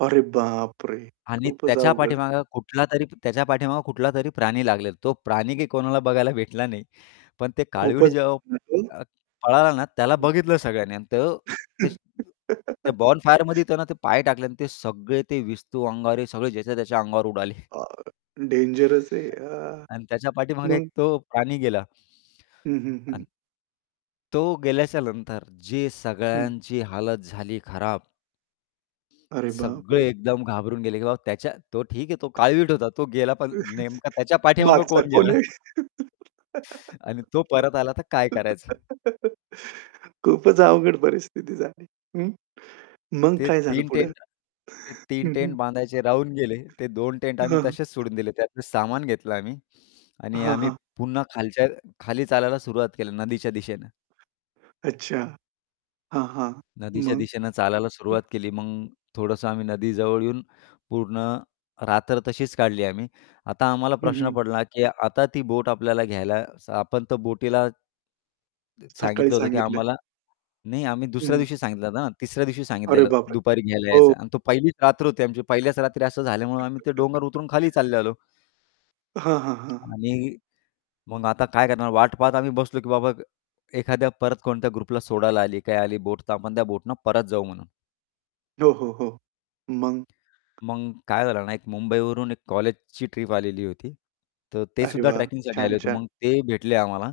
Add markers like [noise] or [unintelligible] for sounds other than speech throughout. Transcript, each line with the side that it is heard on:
right: अरे बापरे!
left: आणि
right: खूपच
left: त्याच्या
right: अवघड आहे.
left: पाठीमागे कुठलातरी त्याच्या पाठीमागे कुठलातरी प्राणी लागलेला. तो प्राणी काय कोणाला बघायला भेटला नाही. पण ते काळवीट
right: खूपच
left: जेव्हा
right: [unintelligible]
left: अ, पळाला ना त्याला
right: हं.
left: बघितलं सगळ्यांनी अन् तर ते त्या बोनफायरमध्ये
right: [laughs]
left: त्यांना ते पाय टाकले आणि ते सगळे ते विस्तू अंगावर सगळे ज्याच्या त्याच्या अंगावर उडाले.
right: अ, डेंजरस आहे. अ,
left: आणि त्याच्या पाठीमागे एक
right: मग?
left: तो प्राणी गेला.
right: हं, हं, हं.
left: अन् तो गेल्याच्या नंतर जी
right: हं.
left: सगळ्यांची हालत झाली खराब.
right: अरे,
left: सगळे
right: बापरे!
left: एकदम घाबरून गेले की बाबा त्याच्या तो ठीक आहे तो काळवीट होता. तो गेला पण नेमकं त्याच्या
right: [laughs]
left: पाठीमागे
right: मागचा
left: कोण
right: कोण
left: गेला?
right: आहे?
left: आणि तो परत आला तर काय करायचं?
right: [laughs] खूपच अवघड परिस्थिती झाली. हं, मग
left: ते
right: काय झालं
left: 3
right: पुढं?
left: टेंट ते 3
right: हं, हं.
left: टेंट बांधायचे राहून गेले ते 2 टेंट
right: हं,
left: आम्ही
right: हं.
left: तसेच सोडून दिले त्यातलं सामान घेतलं आम्ही आणि
right: हां,
left: आम्ही
right: हां.
left: पुन्हा खालच्या खाली चालायला सुरुवात केली नदीच्या दिशेनं.
right: अच्छा. हां, हां,
left: नदीच्या
right: मग?
left: दिशेनं चालायला
right: हं.
left: सुरुवात केली मग थोडंसं आम्ही नदीजवळ येऊन पूर्ण रात्र तशीच काढली आम्ही. आता आम्हाला
right: हं,
left: प्रश्न
right: हं.
left: पडला की आता ती बोट आपल्याला घ्यायला स आपण तर बोटीला त
right: सकाळी
left: सांगितलं होतं, की
right: सांगितले.
left: आम्हाला नाही, आम्ही
right: हं,
left: दुसऱ्या
right: हं.
left: दिवशी सांगितलं ना, तिसऱ्या दिवशी
right: अरे,
left: सांगितलेलं
right: बापरे!
left: दुपारी घ्यायला
right: हो.
left: यायचं अन् तो पहिलीच रात्र होती. आमची पहिल्याच रात्री असं झाल्यामुळे आम्ही ते डोंगर उतरून खाली चालत
right: [laughs]
left: आलो.
right: हां, हां, हां.
left: आम्ही मग आता काय करणार? वाट पाहत आम्ही बसलो की बाबा एखाद्या परत कोणत्या ग्रुपला सोडायला आली, काही आली बोट तर आपण त्या बोटीने परत जाऊ म्हणून.
right: हो, हो, हो. मग?
left: मग काय झालं ना, एक मुंबईवरून एक कॉलेजची ट्रिप आलेली होती. तर ते
right: अरे
left: सुद्धा
right: वाह!
left: ट्रॅकिंगसाठी आले
right: छान,
left: होते.
right: छान.
left: मग ते भेटले आम्हाला.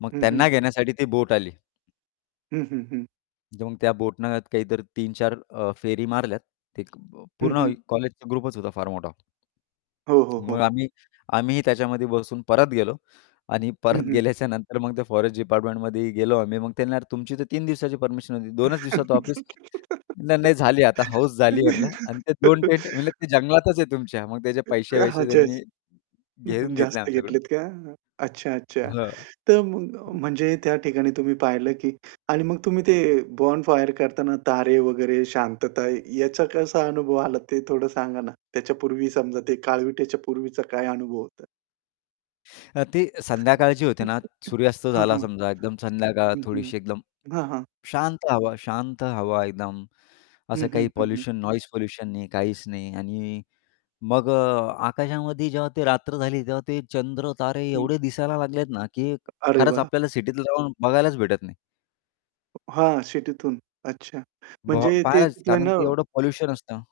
left: मग
right: हं, हं.
left: त्यांना घेण्यासाठी ती बोट आली.
right: हं, हं, हं.
left: मग त्या बोटीने काहीतरी 3-4 अ, फेरी मारल्यात. ते
right: हं,
left: पूर्ण
right: हं.
left: कॉलेजचा ग्रुपच होता फार मोठा.
right: हो, हो,
left: मग
right: हो.
left: आम्ही आम्हीही त्याच्यामध्ये बसून परत गेलो आणि
right: हं,
left: परत
right: हं.
left: गेल्याच्यानंतर मग ते फॉरेस्ट डिपार्टमेंटमध्ये गेलो आम्ही. मग ते म्हणाले, तुमची तर 3 दिवसाची परमिशन होती. 2च दिवसात वापीस? नाही, नाही, झाली आता हौस झाली म्हटलं. अन् ते 2 टेंट म्हटले ते
right: [laughs]
left: जंगलातच आहे तुमच्या. मग त्याचे
right: एक ह्या
left: पैसे-वसे
right: ह्याच्या ह्याच्यात.
left: त्यांनी
right: हं, हं.
left: घेऊन घेतले
right: जास्त
left: आमच्याकडून.
right: घेतलेत का? अ, अच्छा, अच्छा.
left: हं.
right: तर मग म्हणजे त्या ठिकाणी तुम्ही पाहिलं की आणि मग तुम्ही ते बोनफायर करताना तारे वगैरे, शांतता याचा कसा अनुभव आला ते थोडं सांगा ना? त्याच्या पूर्वी समजा ते काळविट्याच्या पूर्वीचा काय अनुभव होता?
left: त्यात ती संध्याकाळची होती ना.
right: [laughs]
left: सूर्यास्त
right: हां,
left: झाला
right: हां.
left: समजा, एकदम संध्याकाळ
right: हं, हं.
left: थोडीशी, एकदम
right: हां, हां.
left: शांत हवा शांत हवा. एकदम असं
right: हं, हं,
left: काही
right: हं, हं.
left: पोल्युशन, नॉईज पोल्युशन नाही, काहीच नाही. आणि मग अ, आकाशामध्ये जेव्हा ती रात्र झाली तेव्हा ते चंद्र-तारे
right: हं.
left: एवढे दिसायला लागलेत ना, की
right: अरे
left: खरंच
right: वाह!
left: आपल्याला सिटीत राहून बघायलाच भेटत नाही.
right: हां, सिटीतून अच्छा.
left: ब
right: म्हणजे ते
left: पहायलाच
right: तिथं
left: कारण ते
right: ना
left: एवढं पोल्युशन असतं.